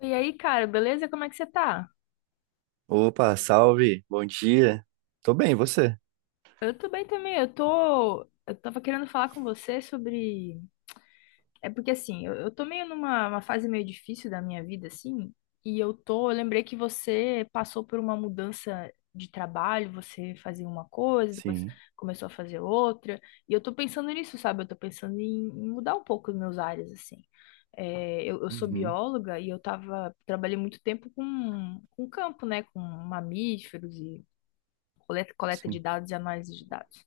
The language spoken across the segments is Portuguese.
E aí, cara, beleza? Como é que você tá? Opa, salve, bom dia. Tô bem, e você? Eu tô bem também. Eu tô. Eu tava querendo falar com você sobre. É porque assim, eu tô meio numa uma fase meio difícil da minha vida, assim. E eu tô. Eu lembrei que você passou por uma mudança de trabalho, você fazia uma coisa, depois Sim. começou a fazer outra. E eu tô pensando nisso, sabe? Eu tô pensando em mudar um pouco os meus áreas, assim. É, eu sou Uhum, bióloga e eu tava, trabalhei muito tempo com campo, né? Com mamíferos e coleta de sim. dados e análise de dados.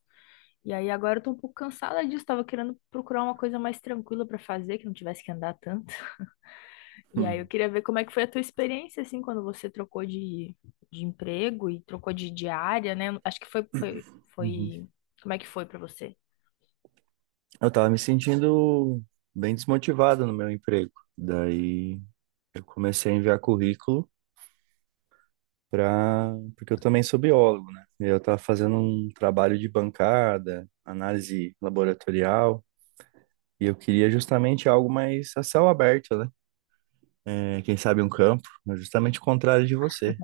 E aí agora eu tô um pouco cansada disso, tava querendo procurar uma coisa mais tranquila pra fazer, que não tivesse que andar tanto. E aí eu Hum, queria ver como é que foi a tua experiência, assim, quando você trocou de emprego e trocou de área, né? Acho que foi, foi, uhum. foi... Como é que foi pra você? Eu tava me sentindo bem desmotivado no meu emprego. Daí eu comecei a enviar currículo porque eu também sou biólogo, né? E eu tava fazendo um trabalho de bancada, análise laboratorial, e eu queria justamente algo mais a céu aberto, né? É, quem sabe um campo, mas justamente o contrário de você.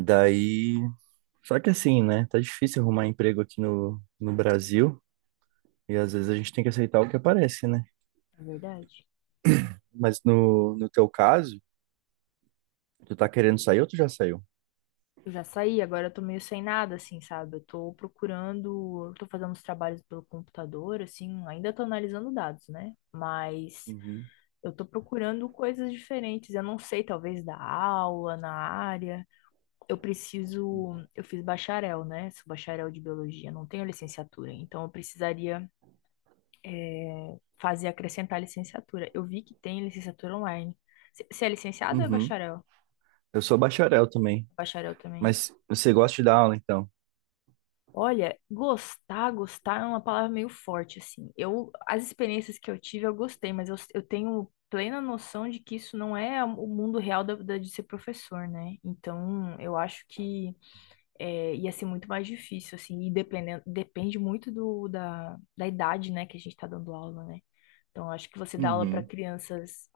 Daí Só que assim, né? Tá difícil arrumar emprego aqui no Brasil e às vezes a gente tem que aceitar o que aparece, né? É verdade. Mas no teu caso, tu tá querendo sair ou tu já saiu? Eu já saí, agora eu tô meio sem nada, assim, sabe? Eu tô procurando, eu tô fazendo os trabalhos pelo computador, assim, ainda tô analisando dados, né? Mas Uhum. eu tô procurando coisas diferentes. Eu não sei, talvez da aula, na área. Eu preciso. Eu fiz bacharel, né? Sou bacharel de biologia, não tenho licenciatura. Então eu precisaria, fazer acrescentar licenciatura. Eu vi que tem licenciatura online. Você é licenciado ou é Uhum. bacharel? Eu sou bacharel também, Bacharel também. mas você gosta de dar aula então? Olha, gostar, gostar é uma palavra meio forte, assim. Eu, as experiências que eu tive, eu gostei, mas eu tenho plena noção de que isso não é o mundo real de ser professor, né? Então, eu acho que ia ser muito mais difícil, assim, e depende muito da idade, né, que a gente tá dando aula, né? Então, eu acho que você dá aula para Uhum. crianças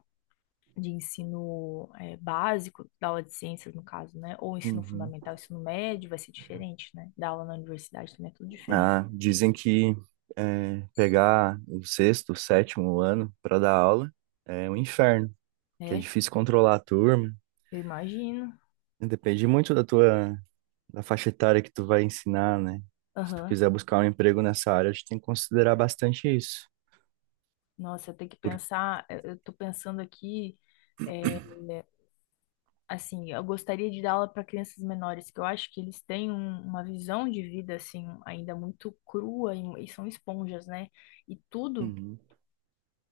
de ensino básico, da aula de ciências, no caso, né? Ou ensino Uhum. fundamental, ensino médio, vai ser diferente, né? Da aula na universidade também é tudo diferente. Ah, dizem que pegar o sexto, o sétimo ano para dar aula é um inferno, que é É, difícil controlar a turma. eu imagino. Depende muito da faixa etária que tu vai ensinar, né? Se tu Aham. quiser buscar um emprego nessa área, a gente tem que considerar bastante isso. Nossa, eu tenho que Por... pensar, eu tô pensando aqui, eh, assim, eu gostaria de dar aula para crianças menores, que eu acho que eles têm uma visão de vida, assim, ainda muito crua e são esponjas, né? E tudo, Uhum.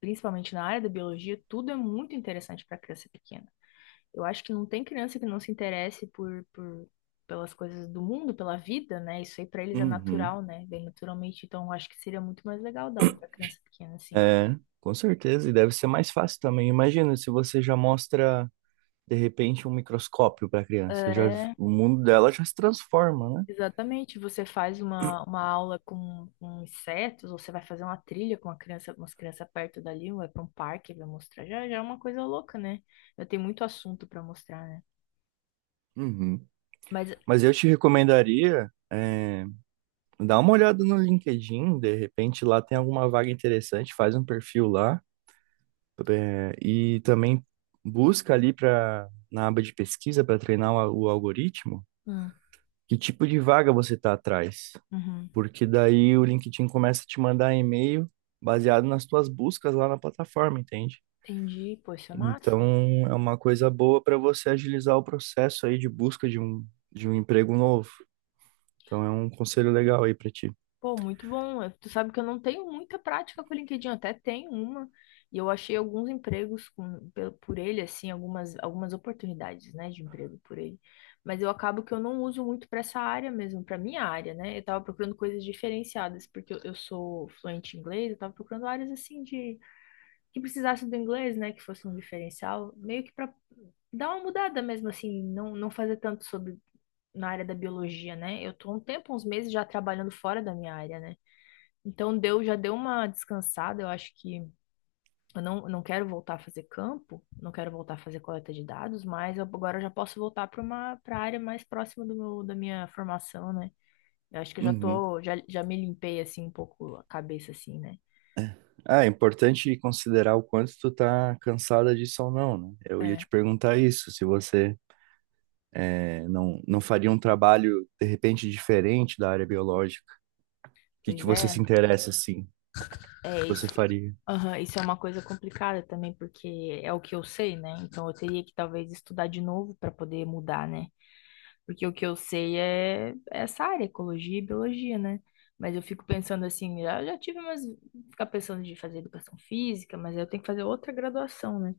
principalmente na área da biologia, tudo é muito interessante para criança pequena. Eu acho que não tem criança que não se interesse por pelas coisas do mundo, pela vida, né? Isso aí pra eles é Uhum. natural, né? Bem naturalmente. Então, eu acho que seria muito mais legal dar aula pra criança pequena, assim. É, com certeza. E deve ser mais fácil também. Imagina se você já mostra, de repente, um microscópio para a criança. Já, É, o mundo dela já se transforma, né? exatamente. Você faz uma aula com insetos, ou você vai fazer uma trilha com uma criança, umas crianças perto dali, ou vai pra um parque, vai mostrar. Já é uma coisa louca, né? Eu tenho muito assunto pra mostrar, né? Uhum. Mas, Mas eu te recomendaria, dar uma olhada no LinkedIn, de repente lá tem alguma vaga interessante, faz um perfil lá. É, e também busca ali para na aba de pesquisa para treinar o algoritmo hum, que tipo de vaga você está atrás, uhum, porque daí o LinkedIn começa a te mandar e-mail baseado nas tuas buscas lá na plataforma, entende? entendi. Poxa, Então massa. é uma coisa boa para você agilizar o processo aí de busca de um emprego novo. Então é um conselho legal aí para ti. Pô, muito bom. Tu sabe que eu não tenho muita prática com o LinkedIn, eu até tenho uma, e eu achei alguns empregos por ele, assim, algumas oportunidades, né, de emprego por ele. Mas eu acabo que eu não uso muito para essa área mesmo, para minha área, né? Eu tava procurando coisas diferenciadas, porque eu sou fluente em inglês, eu tava procurando áreas assim de que precisasse do inglês, né, que fosse um diferencial, meio que para dar uma mudada mesmo, assim, não, não fazer tanto sobre na área da biologia, né? Eu tô há um tempo, uns meses já trabalhando fora da minha área, né? Então deu, já deu uma descansada, eu acho que eu não, não quero voltar a fazer campo, não quero voltar a fazer coleta de dados, mas agora já posso voltar para a área mais próxima do meu, da minha formação, né? Eu acho que eu já Uhum. tô, já, já me limpei assim um pouco a cabeça assim, né? Ah, é importante considerar o quanto tu tá cansada disso ou não, né? Eu ia É. te perguntar isso, se você não, não faria um trabalho, de repente, diferente da área biológica? O que que Pois você é, se interessa, assim? O é que isso. você faria? Aham, isso é uma coisa complicada também, porque é o que eu sei, né? Então eu teria que talvez estudar de novo para poder mudar, né? Porque o que eu sei é essa área, ecologia e biologia, né? Mas eu fico pensando assim, eu já tive umas. Ficar pensando de fazer educação física, mas aí eu tenho que fazer outra graduação, né?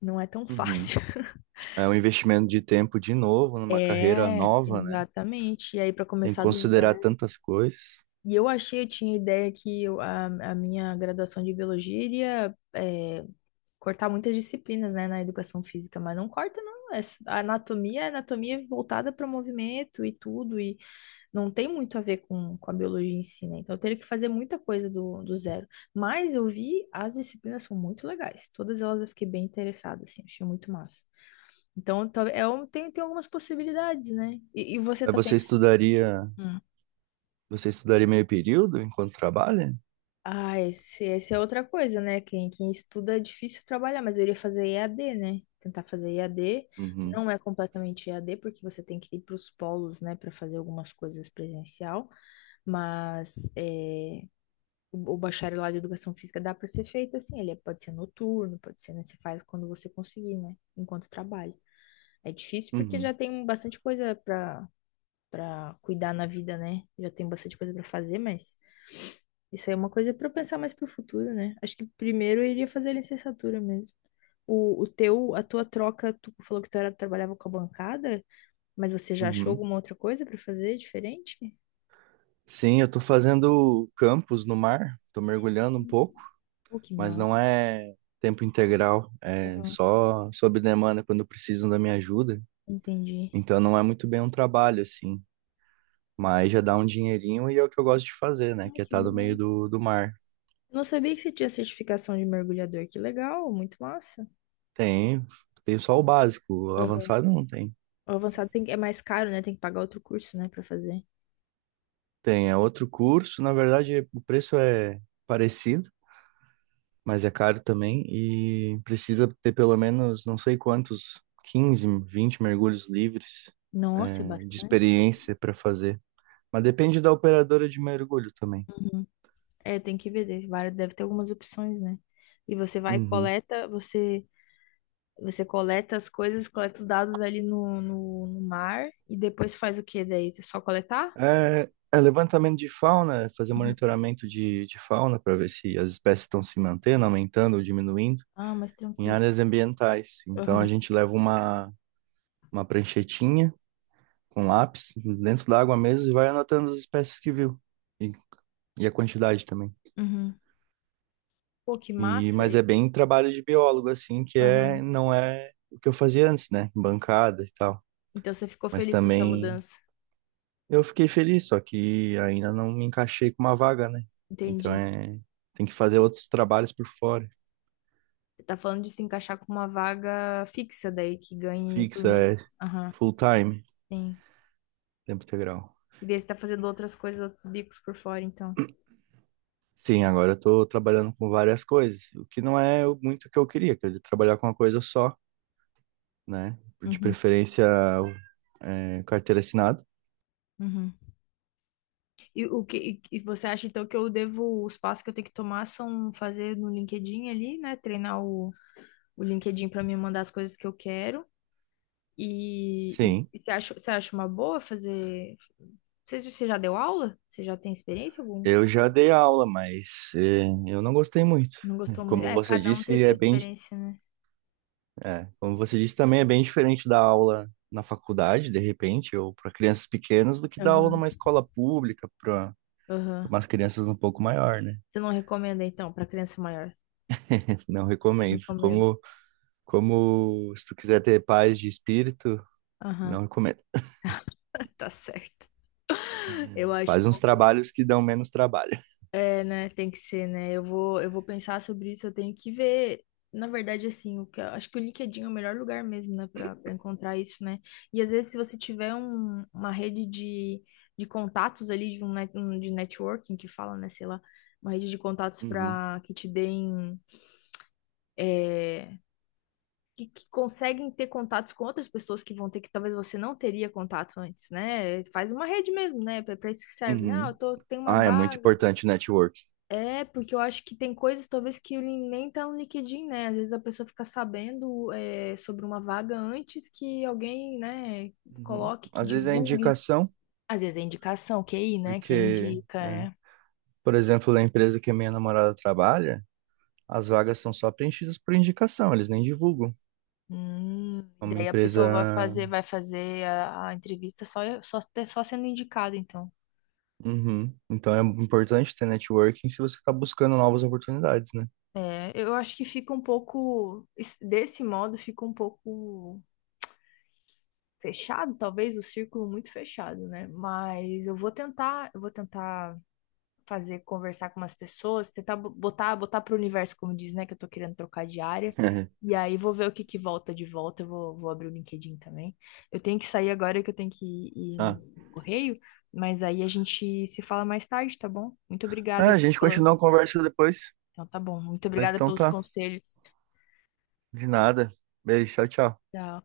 Não é tão Uhum. fácil. É um investimento de tempo de novo, numa carreira É, nova, né? exatamente. E aí, para Tem que começar do considerar zero. tantas coisas. E eu achei, eu tinha ideia que a minha graduação de biologia iria cortar muitas disciplinas, né, na educação física, mas não corta, não. A anatomia é anatomia voltada para movimento e tudo. E não tem muito a ver com a biologia em si, né? Então eu teria que fazer muita coisa do zero. Mas eu vi, as disciplinas são muito legais. Todas elas eu fiquei bem interessada, assim, achei muito massa. Então, tem algumas possibilidades, né? E você Mas tá você pensando? estudaria, Hum. você estudaria meio período enquanto trabalha? Ah, essa é outra coisa, né? Quem estuda é difícil trabalhar, mas eu iria fazer EAD, né? Tentar fazer EAD. Uhum. Não é completamente EAD, porque você tem que ir para os polos, né, para fazer algumas coisas presencial, mas é, o bacharelado de educação física dá para ser feito assim, pode ser noturno, pode ser, né? Você faz quando você conseguir, né? Enquanto trabalha. É difícil porque já Uhum. tem bastante coisa para cuidar na vida, né? Já tem bastante coisa para fazer, mas isso aí é uma coisa para pensar mais pro futuro, né? Acho que primeiro eu iria fazer a licenciatura mesmo. A tua troca, tu falou que trabalhava com a bancada, mas você já achou Uhum. alguma outra coisa para fazer diferente? Sim, eu tô fazendo campus no mar, tô mergulhando um pouco, Pô, que mas não massa. é tempo integral, é Aham, só sob demanda quando precisam da minha ajuda. entendi. Então não é muito bem um trabalho, assim, mas já dá um dinheirinho e é o que eu gosto de fazer, né? Ah, Que é que estar no meio bom. do mar. Eu não sabia que você tinha certificação de mergulhador. Que legal, muito massa. Tem, tem só o básico, o Aham. avançado não tem. O avançado é mais caro, né? Tem que pagar outro curso, né, pra fazer. Tem, é outro curso, na verdade o preço é parecido, mas é caro também e precisa ter pelo menos não sei quantos, 15 20 mergulhos livres, Nossa, é de bastante. experiência para fazer. Mas depende da operadora de mergulho também. Uhum. É, tem que ver, deve ter algumas opções, né? E você vai e Uhum. coleta, você você coleta as coisas, coleta os dados ali no mar e depois faz o quê daí? É só coletar? É, levantamento de fauna, é fazer Uhum. monitoramento de fauna para ver se as espécies estão se mantendo, aumentando ou diminuindo Ah, mas em tranquilo. áreas ambientais. Então a Aham. gente leva uma pranchetinha com lápis dentro da água mesmo e vai anotando as espécies que viu e, e a quantidade também. Uhum. Pô, que massa. Mas é bem trabalho de biólogo, assim, Aham. não é o que eu fazia antes, né? Bancada e tal. Então você ficou Mas feliz com essa também mudança. Eu fiquei feliz, só que ainda não me encaixei com uma vaga, né? Então Entendi. Tem que fazer outros trabalhos por fora. Você tá falando de se encaixar com uma vaga fixa daí, que ganhe por Fixa, é mês. Aham, full time, sim. tempo integral. E daí você tá fazendo outras coisas, outros bicos por fora, então. Sim, agora eu tô trabalhando com várias coisas, o que não é muito o que eu queria trabalhar com uma coisa só, né? De Uhum, preferência, carteira assinada. uhum. E o que e você acha então que eu devo, os passos que eu tenho que tomar são fazer no LinkedIn ali, né? Treinar o LinkedIn para me mandar as coisas que eu quero. E, e, Sim, e você acha, você acha uma boa fazer? Você já deu aula? Você já tem experiência? Algum? eu já dei aula, mas eu não gostei muito. Não gostou muito? Como É, você cada um tem disse, sua é bem experiência, né? como você disse, também é bem diferente da aula na faculdade, de repente, ou para crianças pequenas, do que dar aula Aham, numa escola pública para aham. umas crianças um pouco maior, né? Você não recomenda, então, pra criança maior? Não Não recomendo. recomendo. Como se tu quiser ter paz de espírito, Aham. não recomendo. Tá certo. Eu acho um Faz uns pouco. trabalhos que dão menos trabalho. É, né? Tem que ser, né? Eu vou pensar sobre isso. Eu tenho que ver. Na verdade, assim, acho que o LinkedIn é o melhor lugar mesmo, né, para encontrar isso, né? E às vezes, se você tiver uma rede de contatos ali, de networking que fala, né, sei lá, uma rede de contatos Uhum, para que te deem. é, que conseguem ter contatos com outras pessoas que vão ter que talvez você não teria contato antes, né? Faz uma rede mesmo, né? Para isso que serve, né? Ah, uhum. Tenho uma Ah, é muito vaga. importante o network. É, porque eu acho que tem coisas talvez que nem tá no LinkedIn, né? Às vezes a pessoa fica sabendo sobre uma vaga antes que alguém, né, Uhum. coloque, que Às vezes é divulgue. indicação, Às vezes é indicação, QI, né? Quem porque, indica, é. por exemplo, na empresa que a minha namorada trabalha, as vagas são só preenchidas por indicação, eles nem divulgam. Hum, É uma Daí a empresa. pessoa vai fazer, vai fazer a entrevista só sendo indicada, então. Uhum. Então é importante ter networking se você está buscando novas oportunidades, né? É, eu acho que fica um pouco, desse modo, fica um pouco fechado, talvez o círculo muito fechado, né? Mas eu vou tentar fazer conversar com umas pessoas, tentar botar para o universo, como diz, né? Que eu tô querendo trocar de área. E aí vou ver o que que volta de volta. Eu vou abrir o LinkedIn também. Eu tenho que sair agora que eu tenho que ir no Tá. correio, mas aí a gente se fala mais tarde, tá bom? Muito Ah, obrigada a gente pela... continua a conversa depois. Então tá bom. Muito Mas obrigada então pelos tá. conselhos. De nada. Beijo, tchau, tchau. Tchau.